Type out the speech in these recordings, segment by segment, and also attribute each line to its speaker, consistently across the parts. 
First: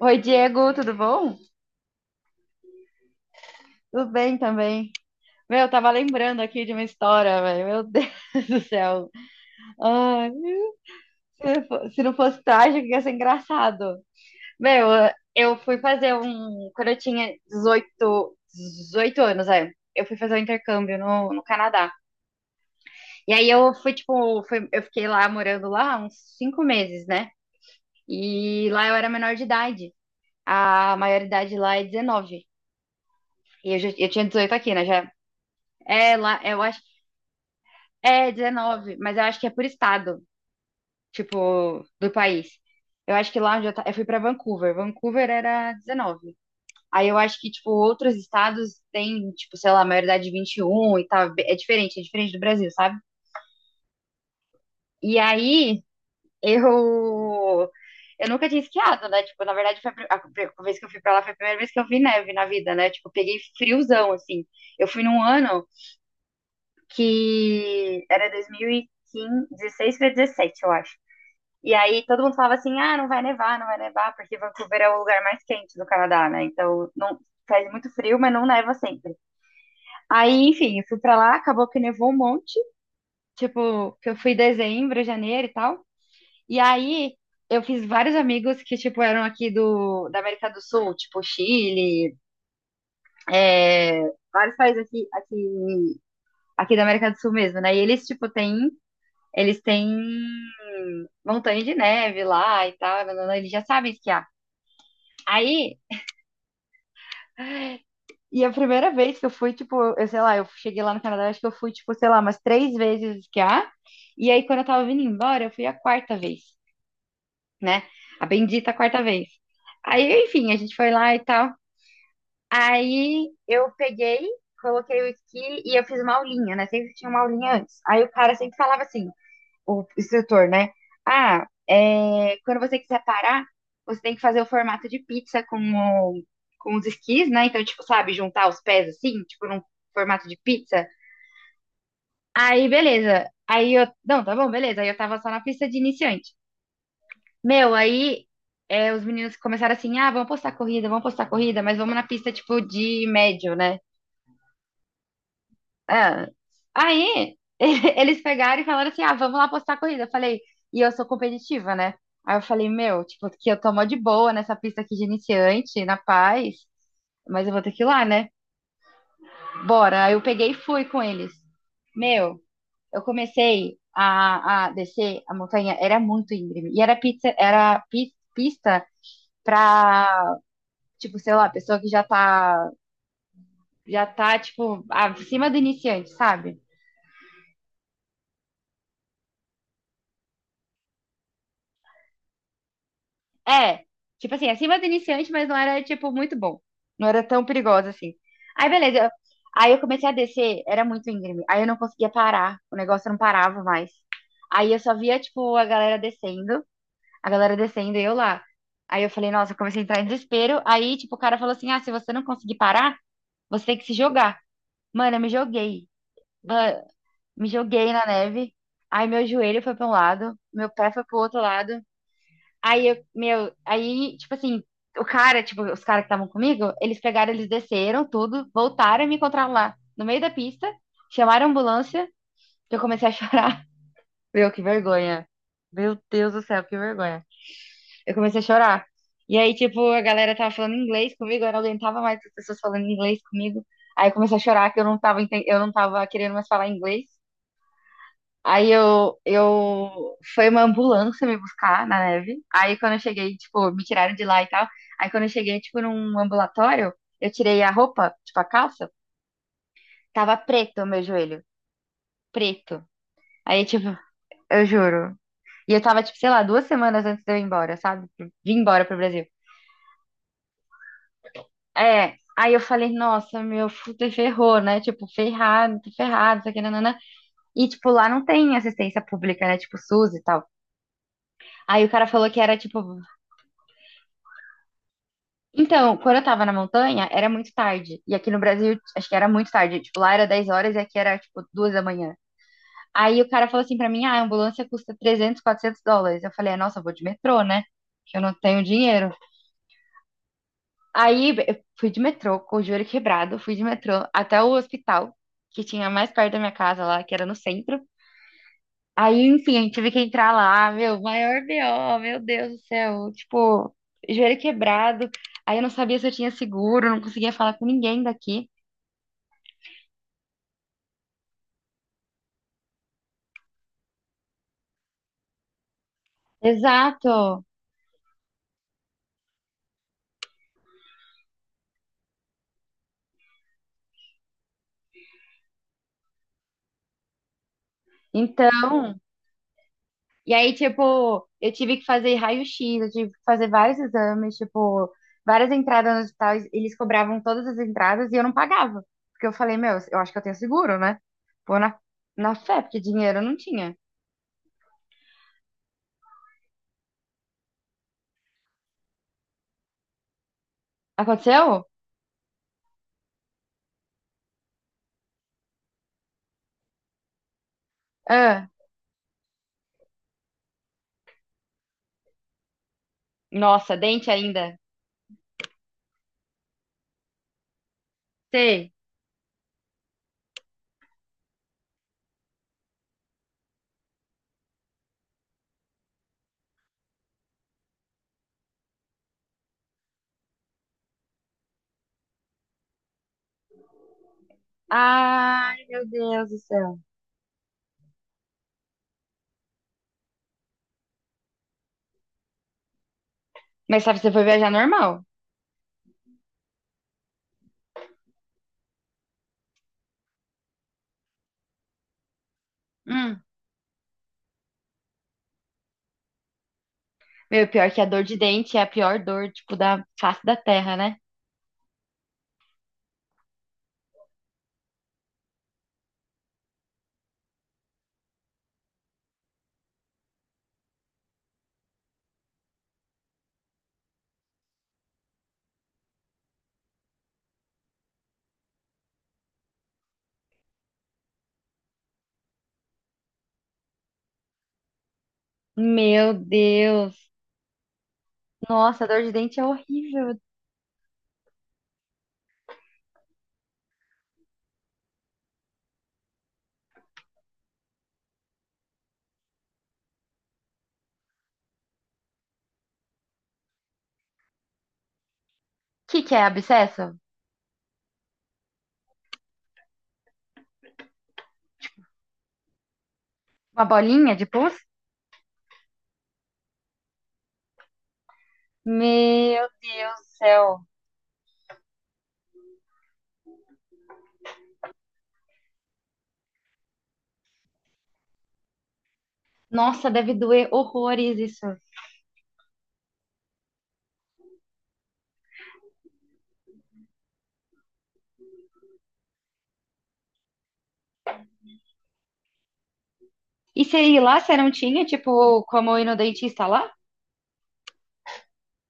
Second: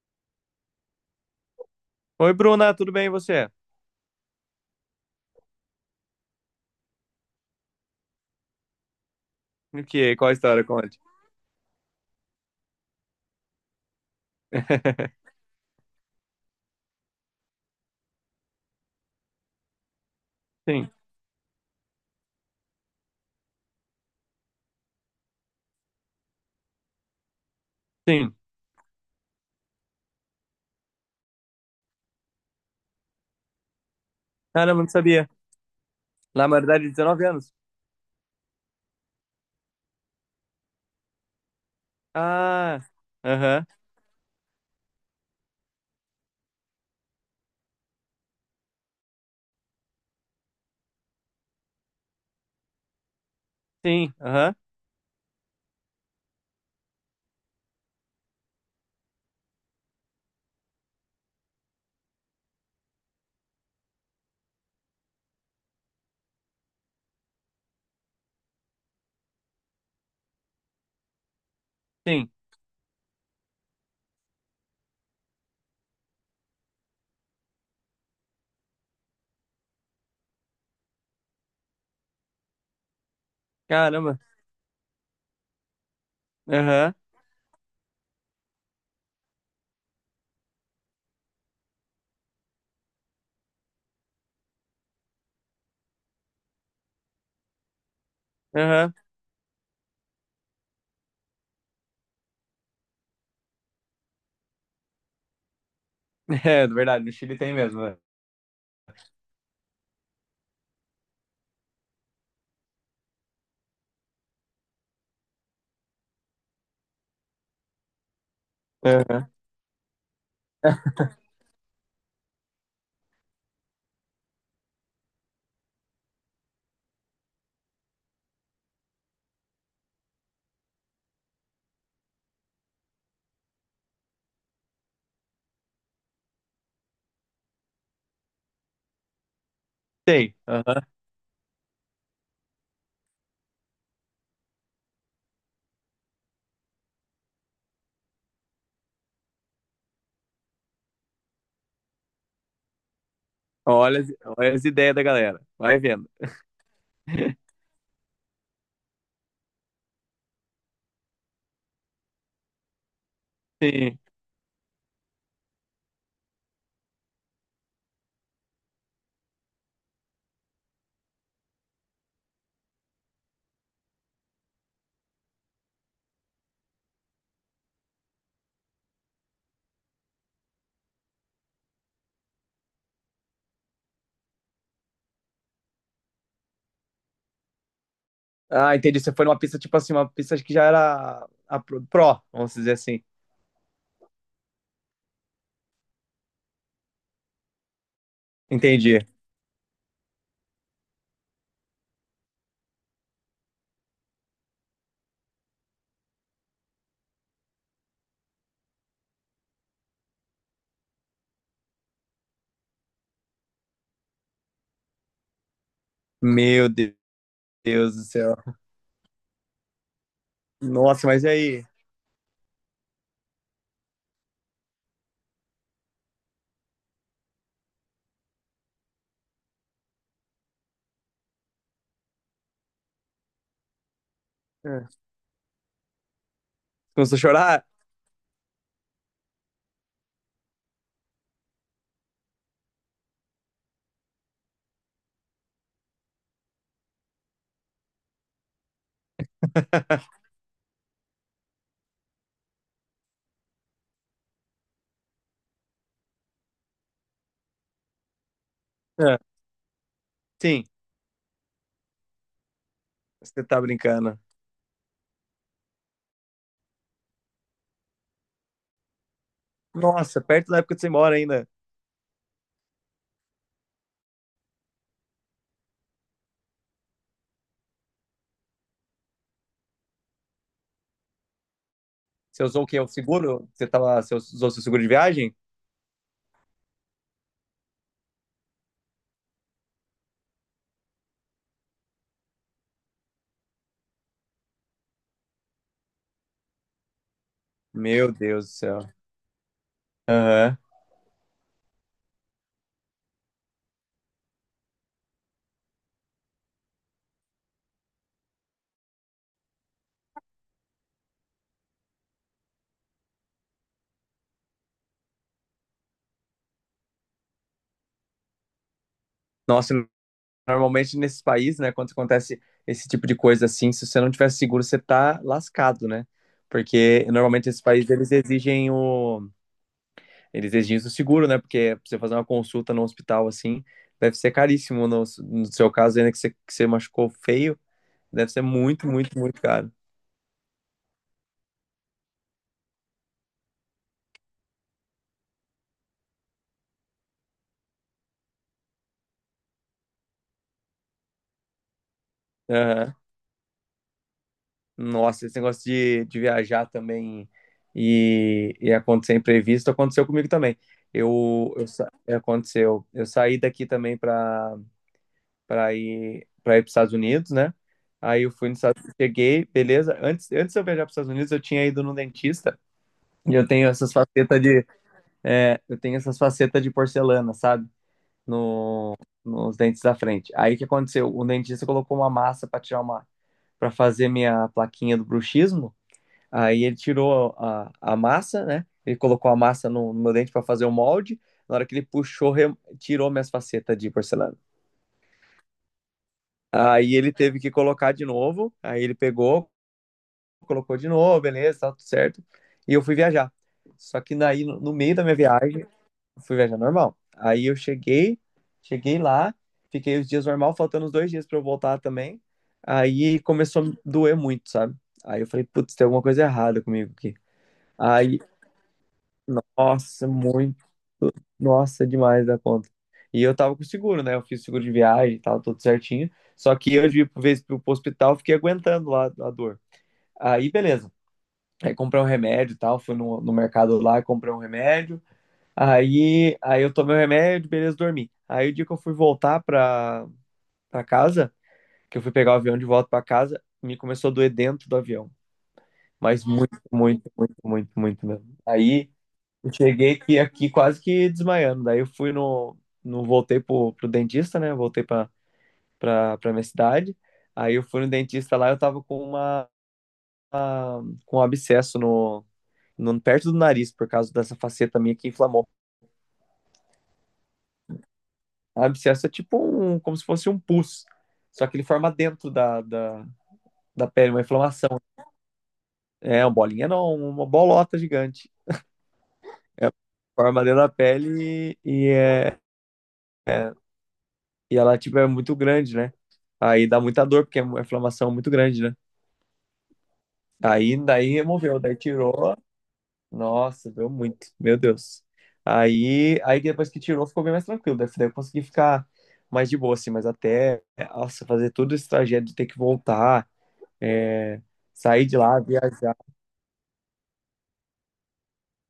Speaker 1: Oi, Diego, tudo bom?
Speaker 2: Oi, Bruna, tudo bem e você?
Speaker 1: Tudo bem também. Meu, eu tava lembrando aqui de uma história, velho. Meu Deus do céu.
Speaker 2: O que? Qual
Speaker 1: Ai,
Speaker 2: a história? Conte.
Speaker 1: se não fosse trágico, ia ser engraçado. Meu, eu fui fazer um. Quando eu tinha 18 anos, é. Eu fui fazer um
Speaker 2: Sim,
Speaker 1: intercâmbio no Canadá. E aí eu fui, tipo, eu fiquei lá morando lá uns cinco meses, né?
Speaker 2: sim.
Speaker 1: E lá eu era menor de idade. A maioridade lá é 19. E eu, já, eu tinha dezoito aqui,
Speaker 2: Caramba,
Speaker 1: né?
Speaker 2: não
Speaker 1: Já.
Speaker 2: sabia.
Speaker 1: É, lá,
Speaker 2: Na
Speaker 1: eu acho.
Speaker 2: maioridade de 19 anos.
Speaker 1: É, 19, mas eu acho que é por estado, tipo, do país.
Speaker 2: Ah,
Speaker 1: Eu acho que lá onde
Speaker 2: aham,
Speaker 1: eu fui pra Vancouver, Vancouver era 19. Aí eu acho que, tipo, outros estados têm, tipo, sei lá, maioridade 21 e um e tal. É diferente do Brasil, sabe?
Speaker 2: sim, aham,
Speaker 1: E aí eu. Eu nunca tinha esquiado, né? Tipo, na verdade, foi a vez que eu fui pra lá foi a primeira vez que eu vi neve na vida, né? Tipo, eu peguei friozão, assim. Eu fui num ano que era 2015, 16 pra 17, eu acho. E aí todo
Speaker 2: sim.
Speaker 1: mundo falava assim, ah, não vai nevar, porque Vancouver é o lugar mais quente do Canadá, né? Então não faz muito frio, mas não neva sempre. Aí, enfim, eu fui pra lá, acabou que nevou um monte, tipo, que eu
Speaker 2: Caramba,
Speaker 1: fui em dezembro, janeiro e tal. E
Speaker 2: aham,
Speaker 1: aí eu fiz vários amigos que, tipo, eram aqui do, da América do Sul, tipo Chile, é, vários países aqui da América do Sul mesmo, né? E eles, tipo, têm,
Speaker 2: aham.
Speaker 1: eles têm montanha de neve lá e tal, nanana, eles já sabem esquiar. Aí,
Speaker 2: É, verdade, no Chile tem mesmo, né?
Speaker 1: e a primeira vez que eu fui, tipo, eu sei lá, eu cheguei lá no Canadá, acho que eu fui, tipo, sei lá, umas três vezes esquiar. E aí, quando eu tava vindo embora, eu fui a quarta vez, né? A bendita quarta vez.
Speaker 2: Aham.
Speaker 1: Aí, enfim, a gente foi lá e tal. Aí eu peguei, coloquei o esqui e eu fiz uma aulinha, né? Sempre tinha uma aulinha antes. Aí o cara sempre falava assim: o instrutor, né? Ah, é, quando você quiser parar, você tem que fazer o formato de pizza com os esquis, né? Então, tipo, sabe, juntar os pés assim, tipo, num formato
Speaker 2: Tem,
Speaker 1: de pizza.
Speaker 2: aham.
Speaker 1: Aí, beleza. Aí eu. Não, tá bom, beleza. Aí eu tava só na pista de iniciante. Meu, aí é, os meninos começaram assim: ah, vamos postar corrida, mas vamos na pista, tipo, de médio, né?
Speaker 2: Olha, as- olha as ideias da galera. Vai vendo.
Speaker 1: Ah, aí eles pegaram e falaram assim: ah, vamos lá postar a corrida. Eu falei, e eu sou competitiva, né? Aí eu falei, meu, tipo, que eu tô mó de
Speaker 2: Sim.
Speaker 1: boa nessa pista aqui de iniciante, na paz, mas eu vou ter que ir lá, né? Bora. Aí eu peguei e fui com eles. Meu, eu comecei a descer a montanha, era muito íngreme. E era pizza, era pista pra, tipo, sei lá, pessoa que já tá, tipo, acima do iniciante, sabe?
Speaker 2: Ah, entendi. Você foi numa pista, tipo assim, uma pista que já era a pro, vamos dizer assim.
Speaker 1: É, tipo assim, acima do iniciante, mas não era, tipo, muito bom. Não era tão perigosa assim. Aí, beleza.
Speaker 2: Entendi.
Speaker 1: Aí eu comecei a descer, era muito íngreme. Aí eu não conseguia parar, o negócio não parava mais. Aí eu só via, tipo, a galera descendo e eu lá. Aí eu falei, nossa, eu comecei a entrar em desespero. Aí, tipo, o cara falou assim: ah, se você não conseguir parar, você tem que se jogar. Mano, eu me joguei.
Speaker 2: Meu
Speaker 1: Ma- Me joguei
Speaker 2: Deus do
Speaker 1: na
Speaker 2: céu.
Speaker 1: neve. Aí meu joelho foi pra um lado, meu pé foi
Speaker 2: Nossa,
Speaker 1: pro
Speaker 2: mas e
Speaker 1: outro
Speaker 2: aí?
Speaker 1: lado. Aí eu, meu, aí, tipo assim, o cara, tipo, os caras que estavam comigo, eles pegaram, eles desceram tudo, voltaram e me encontraram lá no meio da pista, chamaram a ambulância, eu comecei a chorar. Meu, que
Speaker 2: É.
Speaker 1: vergonha. Meu Deus do céu, que
Speaker 2: Começou a
Speaker 1: vergonha.
Speaker 2: chorar?
Speaker 1: Eu comecei a chorar. E aí, tipo, a galera tava falando inglês comigo, eu não aguentava mais as pessoas falando inglês comigo. Aí eu comecei a chorar que eu não tava, eu não tava querendo mais falar inglês. Eu... Foi uma ambulância me buscar na neve. Aí quando eu cheguei, tipo, me tiraram de lá e tal. Aí quando eu cheguei, tipo, num ambulatório, eu tirei a roupa, tipo, a calça.
Speaker 2: É.
Speaker 1: Tava
Speaker 2: Sim,
Speaker 1: preto o meu joelho. Preto.
Speaker 2: você tá
Speaker 1: Aí, tipo,
Speaker 2: brincando.
Speaker 1: eu juro. E eu tava, tipo, sei lá, duas semanas antes de eu ir embora, sabe? Vim embora pro Brasil.
Speaker 2: Nossa, perto da época que você mora ainda.
Speaker 1: É. Aí eu falei, nossa, meu, fudeu, ferrou, né? Tipo, ferrado, tô ferrado, isso aqui, nanana. E, tipo, lá não tem assistência pública, né? Tipo, SUS e tal. Aí o cara falou que
Speaker 2: Você
Speaker 1: era,
Speaker 2: usou o
Speaker 1: tipo,
Speaker 2: quê? O seguro? Você usou seu seguro de viagem?
Speaker 1: então, quando eu tava na montanha, era muito tarde. E aqui no Brasil, acho que era muito tarde. Tipo, lá era 10 horas e aqui era, tipo, 2 da manhã. Aí o cara falou assim pra mim, ah, a ambulância custa 300 400 dólares. Eu falei, "É, nossa, eu vou de metrô, né?
Speaker 2: Meu
Speaker 1: Que eu não
Speaker 2: Deus do
Speaker 1: tenho
Speaker 2: céu.
Speaker 1: dinheiro".
Speaker 2: Aham.
Speaker 1: Aí eu fui de metrô, com o joelho quebrado, fui de metrô até o hospital, que tinha mais perto da minha casa lá, que era no centro. Aí, enfim, a gente teve que entrar lá, meu, maior BO, meu Deus do céu, tipo, joelho quebrado. Aí eu não sabia se eu tinha seguro, não conseguia falar com ninguém daqui.
Speaker 2: Nossa, normalmente nesses países, né, quando acontece esse tipo de coisa assim, se você não tiver seguro, você tá lascado, né? Porque
Speaker 1: Exato.
Speaker 2: normalmente esses países eles exigem o seguro, né? Porque pra você fazer uma consulta no hospital assim, deve ser caríssimo no seu caso, ainda que que você machucou feio, deve ser muito,
Speaker 1: Então,
Speaker 2: muito, muito caro.
Speaker 1: e aí, tipo, eu tive que fazer raio-x, eu tive que fazer vários exames, tipo, várias entradas no hospital, eles cobravam todas as entradas e eu não pagava. Porque eu falei, meu, eu acho que eu tenho seguro, né? Pô, na fé, porque dinheiro eu não tinha.
Speaker 2: Nossa, esse negócio de viajar também e acontecer imprevisto aconteceu comigo também.
Speaker 1: Aconteceu?
Speaker 2: Aconteceu. Eu saí daqui também para para ir para ir para os Estados Unidos, né? Aí eu
Speaker 1: Ah,
Speaker 2: fui nos Estados Unidos, cheguei, beleza. Antes de eu viajar para os Estados Unidos, eu tinha ido no dentista e
Speaker 1: nossa, dente ainda.
Speaker 2: eu tenho essas facetas de porcelana, sabe?
Speaker 1: Sei.
Speaker 2: No, nos dentes da frente. Aí o que aconteceu? O dentista colocou uma massa para tirar uma para fazer minha plaquinha do bruxismo. Aí ele tirou a massa, né? Ele colocou a massa no meu dente para fazer o molde. Na hora que ele puxou, tirou minhas facetas de porcelana.
Speaker 1: Ai, meu Deus do céu.
Speaker 2: Aí ele teve que colocar de novo. Aí ele pegou, colocou de novo, beleza, tá tudo certo. E eu fui viajar.
Speaker 1: Mas sabe,
Speaker 2: Só
Speaker 1: você
Speaker 2: que
Speaker 1: foi
Speaker 2: daí,
Speaker 1: viajar
Speaker 2: no
Speaker 1: normal.
Speaker 2: meio da minha viagem, eu fui viajar normal. Aí eu cheguei, cheguei lá, fiquei os dias normal, faltando os dois dias para eu voltar também. Aí
Speaker 1: Hum.
Speaker 2: começou a me doer muito, sabe? Aí eu falei, putz, tem alguma coisa errada comigo aqui.
Speaker 1: Meu, pior que a dor de
Speaker 2: Aí.
Speaker 1: dente é a pior dor, tipo, da
Speaker 2: Nossa,
Speaker 1: face da
Speaker 2: muito.
Speaker 1: terra, né?
Speaker 2: Nossa, é demais da conta. E eu tava com seguro, né? Eu fiz seguro de viagem e tal, tudo certinho. Só que eu, de vez pro hospital, fiquei aguentando lá a dor. Aí, beleza. Aí comprei um remédio e tal. Fui no mercado lá, comprei um remédio. Aí eu tomei o remédio, beleza, dormi. Aí o dia que eu fui voltar pra casa, que eu fui pegar o avião de volta pra casa, me começou a doer dentro do avião.
Speaker 1: Meu
Speaker 2: Mas muito,
Speaker 1: Deus.
Speaker 2: muito, muito, muito, muito mesmo.
Speaker 1: Nossa, a
Speaker 2: Aí.
Speaker 1: dor de dente é
Speaker 2: Eu cheguei
Speaker 1: horrível.
Speaker 2: aqui,
Speaker 1: O
Speaker 2: aqui quase que desmaiando. Daí eu fui no, no voltei pro dentista, né? Voltei pra minha cidade. Aí eu fui no dentista lá, eu tava com um abscesso no perto do nariz por causa dessa faceta minha que inflamou.
Speaker 1: que que é abscesso?
Speaker 2: O abscesso é tipo um, como se fosse um pus. Só que ele forma dentro
Speaker 1: Uma
Speaker 2: da pele,
Speaker 1: bolinha
Speaker 2: uma
Speaker 1: de pus?
Speaker 2: inflamação. É, uma bolinha não, uma bolota gigante.
Speaker 1: Meu
Speaker 2: É,
Speaker 1: Deus do
Speaker 2: forma dentro
Speaker 1: céu.
Speaker 2: da pele é, e ela, tipo, é muito grande, né? Aí dá muita dor, porque é uma inflamação muito grande, né?
Speaker 1: Nossa, deve doer
Speaker 2: Aí daí
Speaker 1: horrores isso.
Speaker 2: removeu, daí tirou. Nossa, doeu muito, meu Deus. Aí depois que tirou, ficou bem mais tranquilo. Daí eu consegui ficar mais de boa, assim, mas até, nossa, fazer todo esse trajeto de ter que voltar,
Speaker 1: E você ir lá, você
Speaker 2: é,
Speaker 1: não tinha,
Speaker 2: sair de lá,
Speaker 1: tipo, como ir no
Speaker 2: viajar.
Speaker 1: dentista lá?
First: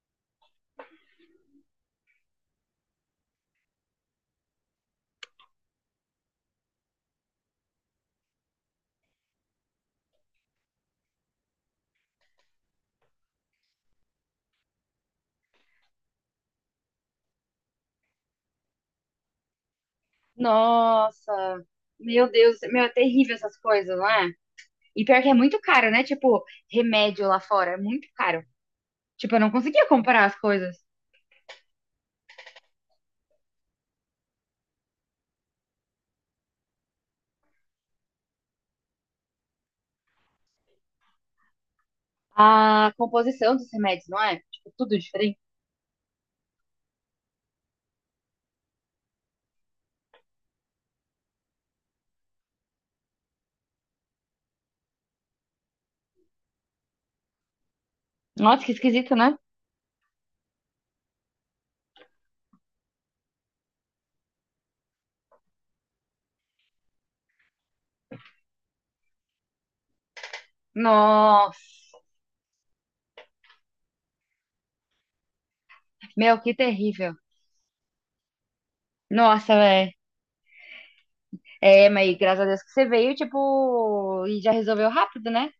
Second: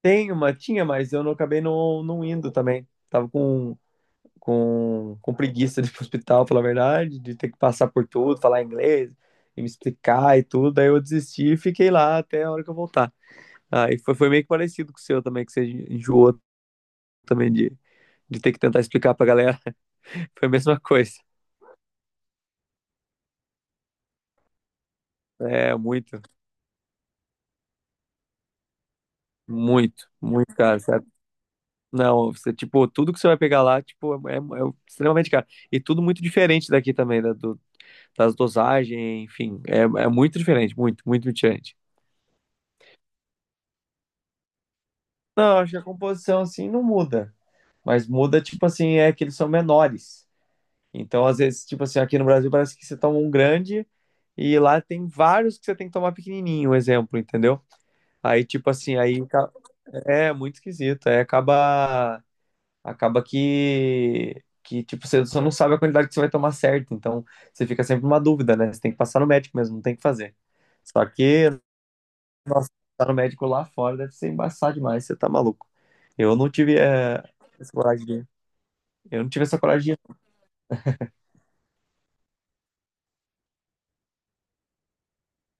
Speaker 2: Tinha, mas eu não acabei não, não indo também. Tava com preguiça de ir pro hospital, falar a verdade, de ter que passar por tudo, falar inglês e me explicar e tudo. Aí eu desisti e fiquei lá até a hora que eu voltar. Aí foi meio que parecido com o seu também, que você enjoou também de ter que tentar explicar pra galera. Foi a mesma coisa.
Speaker 1: Nossa, meu Deus, meu, é terrível essas coisas, não é? E pior que é muito
Speaker 2: É,
Speaker 1: caro, né?
Speaker 2: muito,
Speaker 1: Tipo, remédio lá fora é muito caro. Tipo, eu não conseguia
Speaker 2: muito,
Speaker 1: comparar as
Speaker 2: muito
Speaker 1: coisas.
Speaker 2: caro, sabe? Não, você, tipo, tudo que você vai pegar lá, tipo, é extremamente caro. E tudo muito diferente daqui também, das dosagens, enfim, é muito diferente, muito, muito diferente.
Speaker 1: A composição dos remédios, não é? Tipo, tudo diferente.
Speaker 2: Não, acho que a composição, assim, não muda. Mas muda, tipo assim, é que eles são menores. Então, às vezes, tipo assim, aqui no Brasil parece que você toma um grande e lá tem vários que você tem que tomar pequenininho, um exemplo, entendeu? Aí,
Speaker 1: Nossa,
Speaker 2: tipo
Speaker 1: que
Speaker 2: assim,
Speaker 1: esquisito, né?
Speaker 2: é muito esquisito. Aí acaba, acaba que tipo, você só não sabe a quantidade que você vai tomar certo. Então, você fica sempre numa dúvida, né? Você tem que passar no médico mesmo, não tem o que fazer. Só que
Speaker 1: Nossa.
Speaker 2: passar no médico lá fora deve ser embaçado demais, você tá maluco. Eu
Speaker 1: Meu,
Speaker 2: não
Speaker 1: que
Speaker 2: tive
Speaker 1: terrível.
Speaker 2: eh, essa coragem de, eu não tive
Speaker 1: Nossa,
Speaker 2: essa
Speaker 1: velho.
Speaker 2: coragem.
Speaker 1: É, mas graças a Deus que você veio, tipo, e já resolveu rápido, né?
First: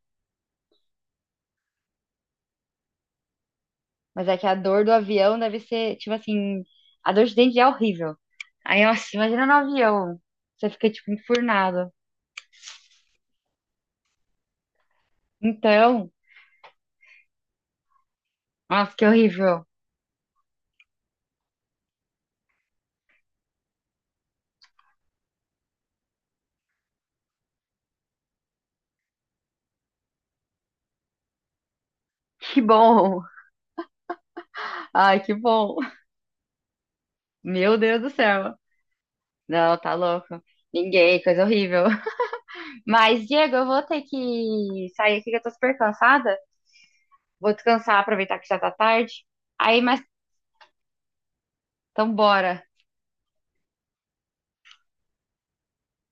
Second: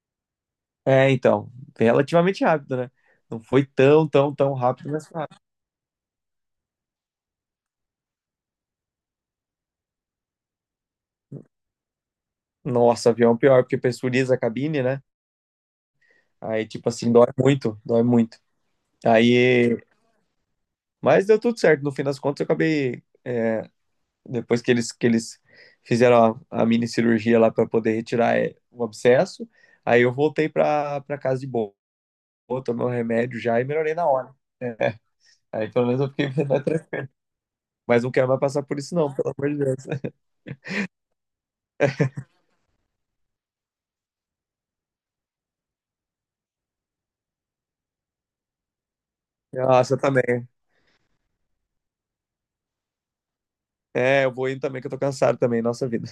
Speaker 2: É, então, relativamente rápido, né? Não foi tão,
Speaker 1: Mas
Speaker 2: tão,
Speaker 1: é que
Speaker 2: tão
Speaker 1: a dor
Speaker 2: rápido,
Speaker 1: do
Speaker 2: mas foi
Speaker 1: avião
Speaker 2: rápido.
Speaker 1: deve ser, tipo assim, a dor de dente é horrível. Aí, nossa, imagina no avião. Você fica, tipo, enfurnado.
Speaker 2: Nossa, avião pior, porque pressuriza a cabine, né?
Speaker 1: Então,
Speaker 2: Aí, tipo assim, dói muito, dói muito.
Speaker 1: nossa, que horrível.
Speaker 2: Aí, mas deu tudo certo. No fim das contas, eu acabei, depois que eles fizeram a mini cirurgia lá para poder retirar é, o abscesso, aí eu voltei pra casa de boa,
Speaker 1: Que
Speaker 2: tomei o
Speaker 1: bom.
Speaker 2: remédio já e melhorei na hora. É.
Speaker 1: Ai, que
Speaker 2: Aí
Speaker 1: bom.
Speaker 2: pelo menos eu fiquei mais tranquilo.
Speaker 1: Meu Deus
Speaker 2: Mas
Speaker 1: do
Speaker 2: não quero mais
Speaker 1: céu.
Speaker 2: passar por isso, não, pelo amor de
Speaker 1: Não, tá
Speaker 2: Deus.
Speaker 1: louco. Ninguém, coisa horrível. Mas, Diego, eu vou ter que sair aqui que eu tô super cansada. Vou descansar, aproveitar que já tá tarde. Aí,
Speaker 2: Nossa, eu
Speaker 1: mas
Speaker 2: também.
Speaker 1: então bora.
Speaker 2: É, eu vou indo também, que eu tô cansado também, nossa vida.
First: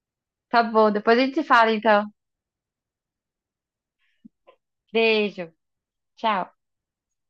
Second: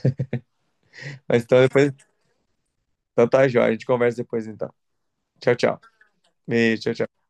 Speaker 1: Tá bom, depois a gente se
Speaker 2: Mas então
Speaker 1: fala então.
Speaker 2: depois. Então tá, Jó. A gente conversa depois então.
Speaker 1: Beijo.
Speaker 2: Tchau, tchau.
Speaker 1: Tchau.
Speaker 2: Beijo, tchau, tchau.